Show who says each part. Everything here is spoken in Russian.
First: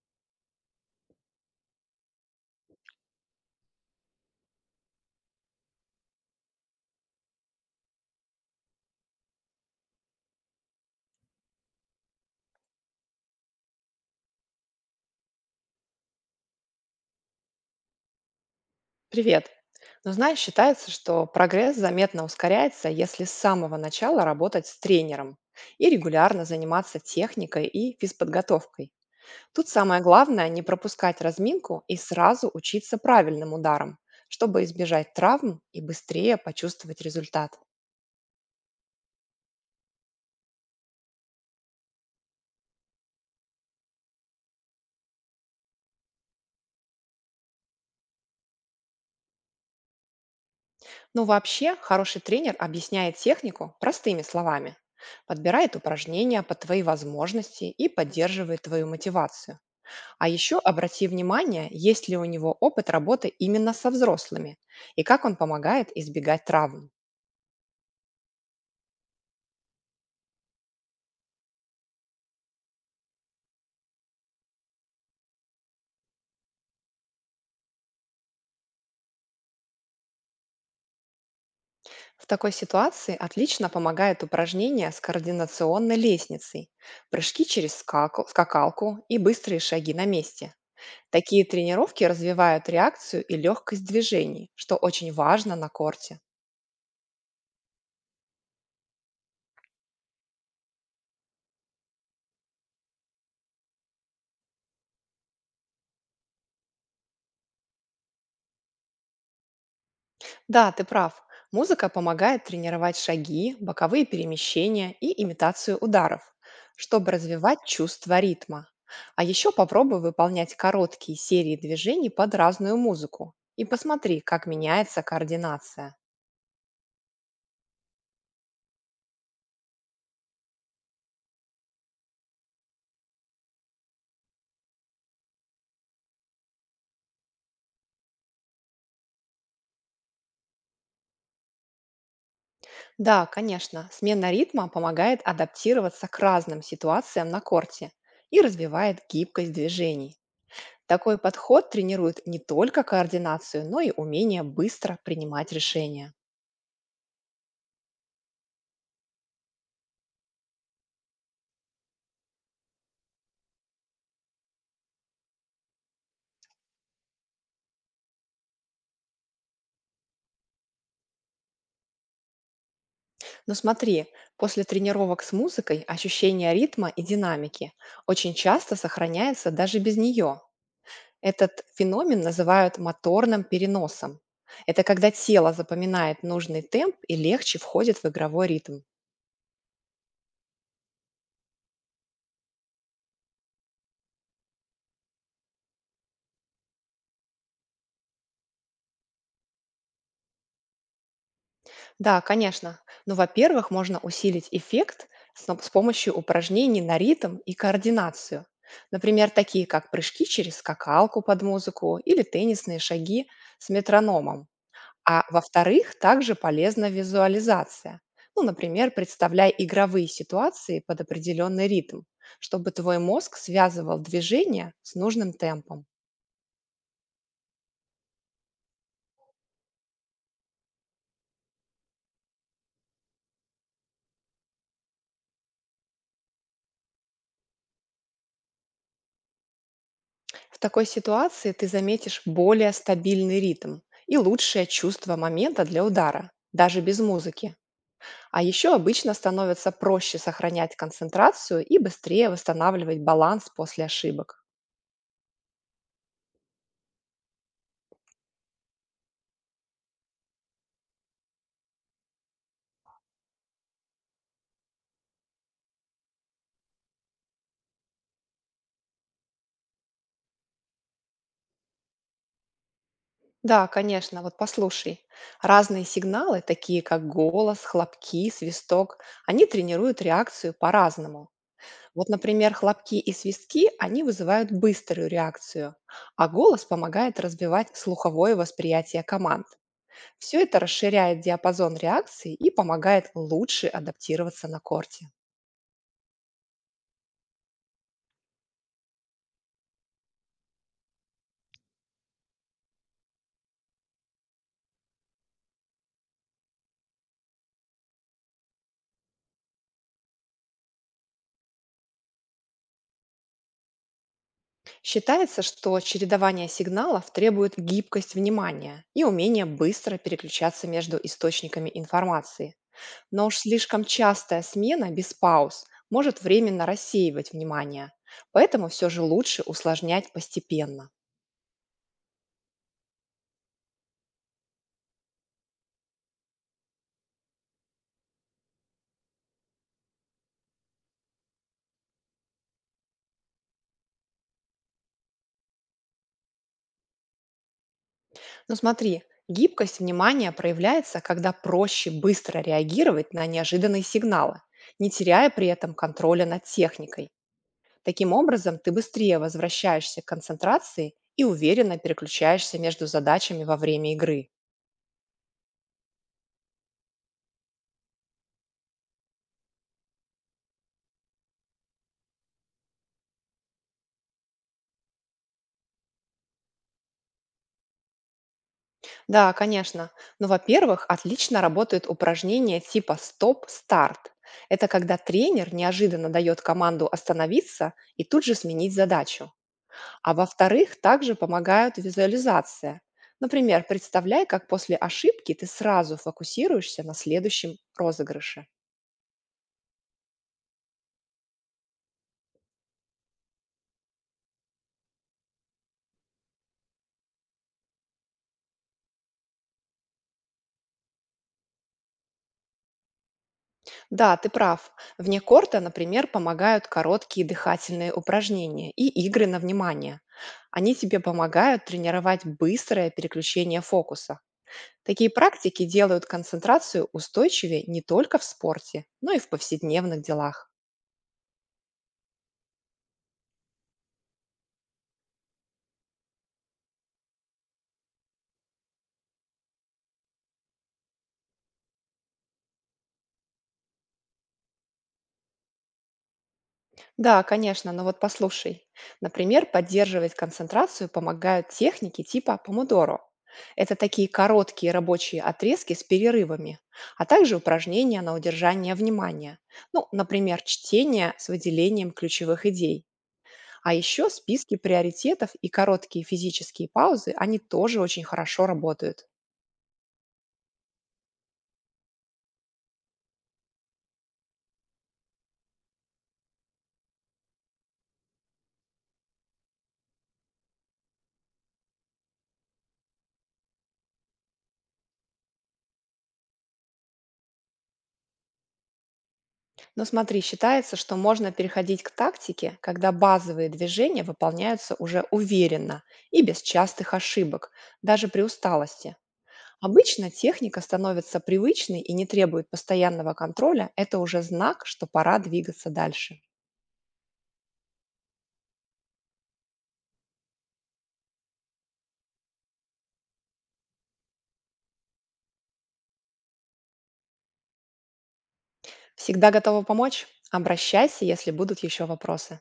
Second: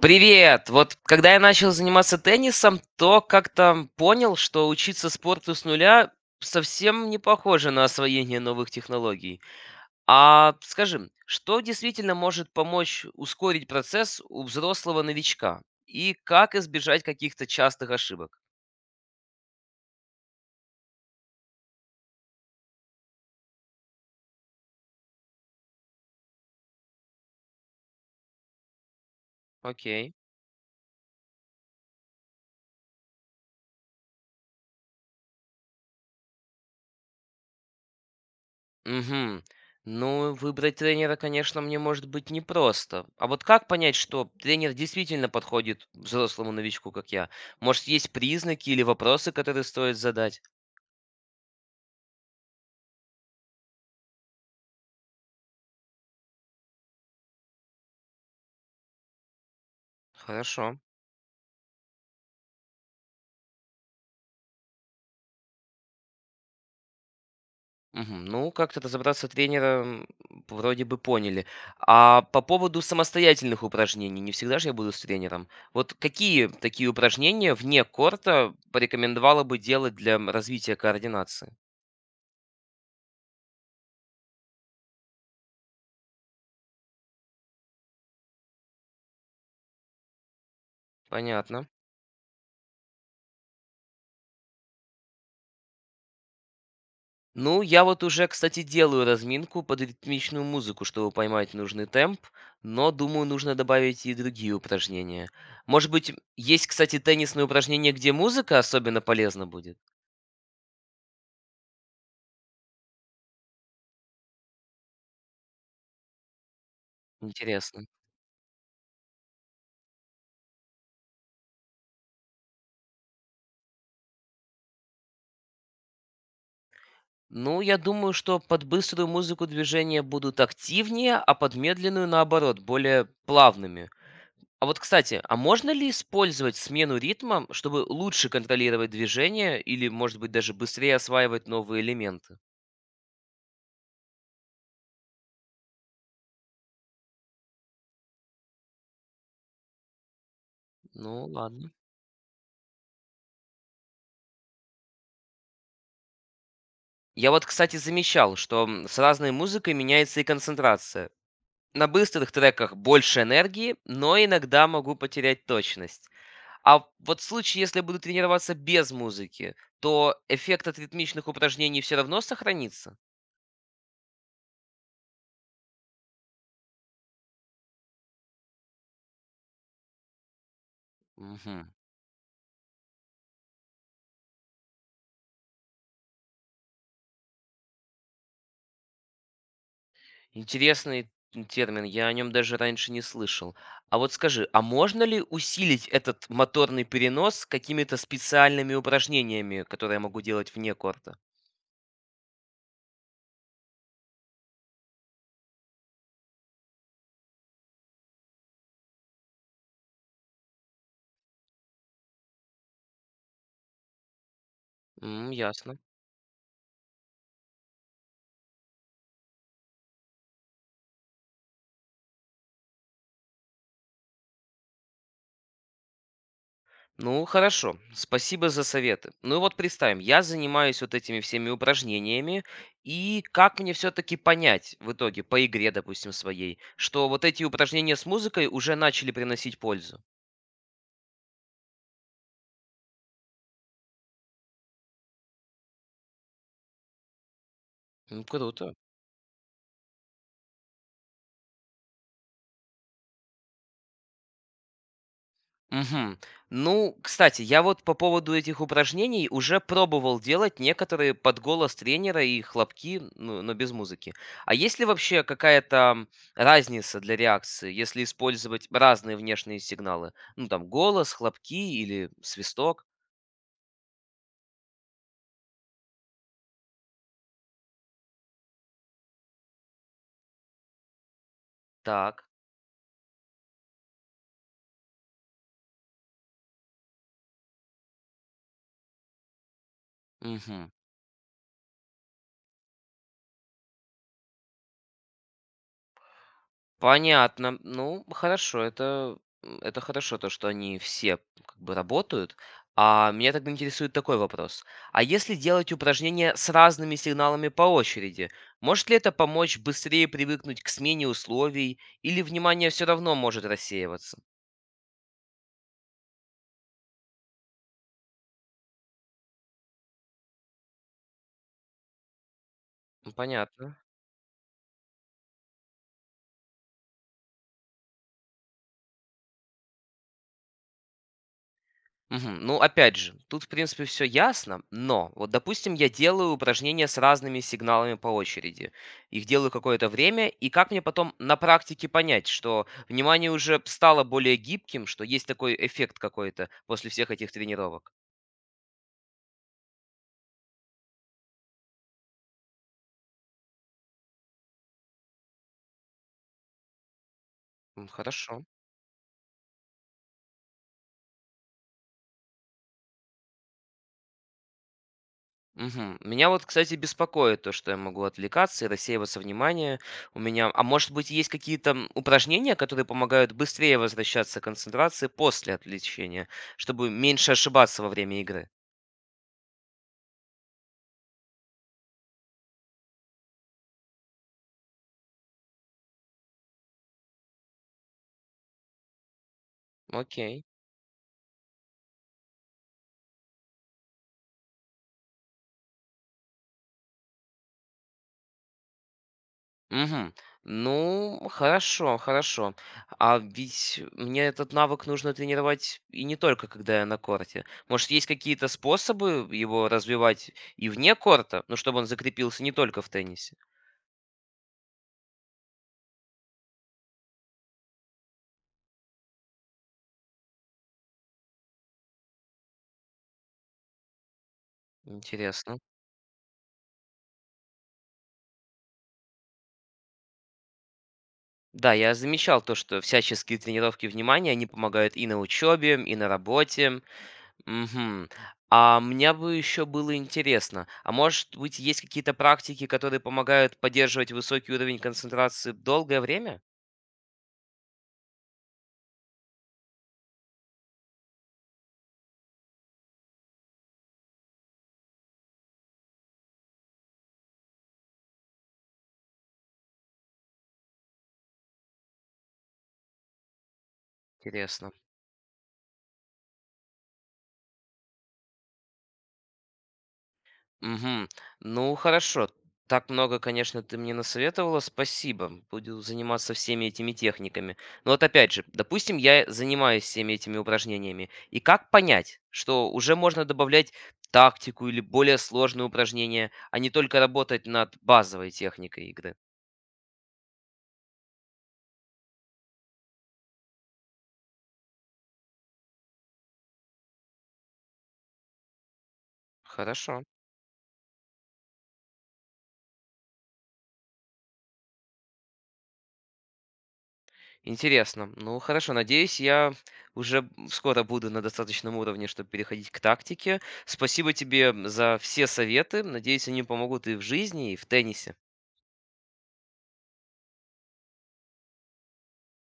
Speaker 1: Привет! Вот когда я начал заниматься теннисом, то как-то понял, что учиться спорту с нуля совсем не похоже на освоение новых технологий. А скажи, что действительно может помочь ускорить процесс у взрослого новичка? И как избежать каких-то частых ошибок?
Speaker 2: Привет. Ну, знаешь, считается, что прогресс заметно ускоряется, если с самого начала работать с тренером и регулярно заниматься техникой и физподготовкой. Тут самое
Speaker 1: Окей.
Speaker 2: главное не пропускать разминку и сразу учиться правильным ударам, чтобы избежать травм и быстрее почувствовать результат.
Speaker 1: Мгм. Ну, выбрать тренера, конечно, мне может быть непросто. А вот как понять, что тренер действительно подходит взрослому новичку, как я? Может, есть признаки или вопросы, которые стоит задать?
Speaker 2: Но вообще, хороший тренер объясняет технику простыми словами, подбирает упражнения под твои возможности и поддерживает твою мотивацию. А еще
Speaker 1: Хорошо.
Speaker 2: обрати внимание, есть ли у него опыт работы именно со взрослыми и как он помогает избегать травм.
Speaker 1: Мгм. Ну, как-то разобраться тренера вроде бы поняли. А по поводу самостоятельных упражнений, не всегда же я буду с тренером. Вот какие такие упражнения вне корта порекомендовала бы делать для развития координации?
Speaker 2: В такой ситуации отлично помогает упражнение с координационной лестницей, прыжки через скакалку и быстрые шаги на месте. Такие
Speaker 1: Понятно.
Speaker 2: тренировки развивают реакцию и легкость движений, что очень важно на корте.
Speaker 1: Ну, я вот уже, кстати, делаю разминку под ритмичную музыку, чтобы поймать нужный темп, но, думаю, нужно добавить и другие упражнения. Может быть, есть, кстати, теннисные упражнения, где музыка особенно полезна будет?
Speaker 2: Да, ты прав. Музыка помогает тренировать шаги, боковые перемещения и имитацию ударов, чтобы развивать
Speaker 1: Интересно.
Speaker 2: чувство ритма. А еще попробуй выполнять короткие серии движений под разную музыку и посмотри, как меняется координация.
Speaker 1: Ну, я думаю, что под быструю музыку движения будут активнее, а под медленную, наоборот, более плавными. А вот, кстати, а можно ли использовать смену ритма, чтобы лучше контролировать движение или, может быть, даже быстрее осваивать новые элементы?
Speaker 2: Да, конечно, смена ритма помогает адаптироваться к разным ситуациям на корте и развивает гибкость движений. Такой
Speaker 1: Ну, ладно.
Speaker 2: подход тренирует не только координацию, но и умение быстро принимать решения.
Speaker 1: Я вот, кстати, замечал, что с разной музыкой меняется и концентрация. На быстрых треках больше энергии, но иногда могу потерять точность. А вот в случае, если буду тренироваться без музыки, то эффект от ритмичных упражнений все равно сохранится?
Speaker 2: Но смотри, после тренировок с музыкой ощущение ритма и динамики очень часто сохраняется даже без нее. Этот
Speaker 1: Мгм.
Speaker 2: феномен называют моторным переносом. Это когда тело запоминает нужный темп и легче входит в игровой ритм.
Speaker 1: Интересный термин, я о нем даже раньше не слышал. А вот скажи, а можно ли усилить этот моторный перенос какими-то специальными упражнениями, которые я могу делать вне корта?
Speaker 2: Да, конечно. Но, во-первых, можно усилить эффект с помощью упражнений на ритм и координацию. Например, такие как прыжки через скакалку под музыку или теннисные шаги с метрономом. А
Speaker 1: Ясно.
Speaker 2: во-вторых, также полезна визуализация. Ну, например, представляй игровые ситуации под определенный ритм, чтобы твой мозг связывал движение с нужным темпом.
Speaker 1: Ну, хорошо. Спасибо за советы. Ну и вот представим, я занимаюсь вот этими всеми упражнениями, и как мне все-таки понять в итоге по игре, допустим, своей, что вот эти упражнения с музыкой уже начали приносить пользу?
Speaker 2: В такой ситуации ты заметишь более стабильный ритм и лучшее чувство момента для удара, даже без музыки.
Speaker 1: Ну,
Speaker 2: А еще
Speaker 1: круто.
Speaker 2: обычно становится проще сохранять концентрацию и быстрее восстанавливать баланс после ошибок.
Speaker 1: Мгм. Ну, кстати, я вот по поводу этих упражнений уже пробовал делать некоторые под голос тренера и хлопки, ну, но без музыки. А есть ли вообще какая-то разница для реакции, если использовать разные внешние сигналы? Ну, там, голос, хлопки или свисток?
Speaker 2: Да, конечно, вот послушай. Разные сигналы, такие как голос, хлопки, свисток, они тренируют реакцию по-разному. Вот,
Speaker 1: Так.
Speaker 2: например, хлопки и свистки, они вызывают быструю реакцию, а голос помогает разбивать слуховое восприятие команд. Все это
Speaker 1: Мгм.
Speaker 2: расширяет диапазон реакций и помогает лучше адаптироваться на корте.
Speaker 1: Понятно. Ну, хорошо, это, это хорошо, то, что они все как бы работают. А меня тогда интересует такой вопрос. А если делать упражнения с разными сигналами по очереди, может ли это помочь быстрее привыкнуть к смене условий, или внимание все равно может рассеиваться?
Speaker 2: Считается, что чередование сигналов требует гибкость внимания и умение быстро переключаться между источниками информации.
Speaker 1: Ну,
Speaker 2: Но уж
Speaker 1: понятно.
Speaker 2: слишком частая смена без пауз может временно рассеивать внимание, поэтому все же лучше усложнять постепенно.
Speaker 1: Мгм. Ну, опять же, тут, в принципе, все ясно, но вот, допустим, я делаю упражнения с разными сигналами по очереди. Их делаю какое-то время, и как мне потом на практике понять, что внимание уже стало более гибким, что есть такой эффект какой-то после всех этих тренировок?
Speaker 2: Но смотри, гибкость внимания проявляется, когда проще быстро реагировать на неожиданные сигналы, не теряя при этом контроля над техникой. Таким
Speaker 1: Хорошо.
Speaker 2: образом, ты быстрее возвращаешься к концентрации и уверенно переключаешься между задачами во время игры.
Speaker 1: Мгм. Меня вот, кстати, беспокоит то, что я могу отвлекаться и рассеиваться внимание у меня. А может быть, есть какие-то упражнения, которые помогают быстрее возвращаться к концентрации после отвлечения, чтобы меньше ошибаться во время игры?
Speaker 2: Да, конечно. Но, во-первых, отлично работают упражнения типа «стоп-старт». Это когда тренер неожиданно дает команду остановиться и тут же сменить задачу. А
Speaker 1: Окей.
Speaker 2: во-вторых, также помогают визуализация. Например, представляй, как после ошибки ты сразу фокусируешься на следующем розыгрыше.
Speaker 1: Мгм. Ну, хорошо, хорошо. А ведь мне этот навык нужно тренировать и не только когда я на корте. Может, есть какие-то способы его развивать и вне корта, ну, чтобы он закрепился не только в теннисе?
Speaker 2: Да, ты прав. Вне корта, например, помогают короткие дыхательные упражнения и игры на внимание. Они тебе помогают тренировать быстрое переключение фокуса. Такие
Speaker 1: Интересно.
Speaker 2: практики делают концентрацию устойчивее не только в спорте, но и в повседневных делах.
Speaker 1: Да, я замечал то, что всяческие тренировки внимания, они помогают и на учебе, и на работе. Мгм. А мне бы еще было интересно, а может быть, есть какие-то практики, которые помогают поддерживать высокий уровень концентрации долгое время?
Speaker 2: Да, конечно, но вот послушай. Например, поддерживать концентрацию помогают техники типа помодоро. Это такие короткие рабочие отрезки с перерывами, а также упражнения на удержание внимания. Ну, например, чтение с выделением ключевых идей. А еще списки
Speaker 1: Интересно.
Speaker 2: приоритетов и короткие физические паузы, они тоже очень хорошо работают.
Speaker 1: Мгм. Ну, хорошо. Так много, конечно, ты мне насоветовала. Спасибо. Буду заниматься всеми этими техниками. Но вот опять же, допустим, я занимаюсь всеми этими упражнениями. И как понять, что уже можно добавлять тактику или более сложные упражнения, а не только работать над базовой техникой игры?
Speaker 2: Ну смотри, считается, что можно переходить к тактике, когда базовые движения выполняются уже уверенно и без частых ошибок, даже при усталости.
Speaker 1: Хорошо.
Speaker 2: Обычно техника становится привычной и не требует постоянного контроля. Это уже знак, что пора двигаться дальше.
Speaker 1: Интересно. Ну хорошо, надеюсь, я скоро буду на достаточном уровне, чтобы переходить к тактике. Спасибо тебе за все советы. Надеюсь, они помогут и в жизни, и в теннисе.
Speaker 2: Всегда готова помочь? Обращайся, если будут еще вопросы.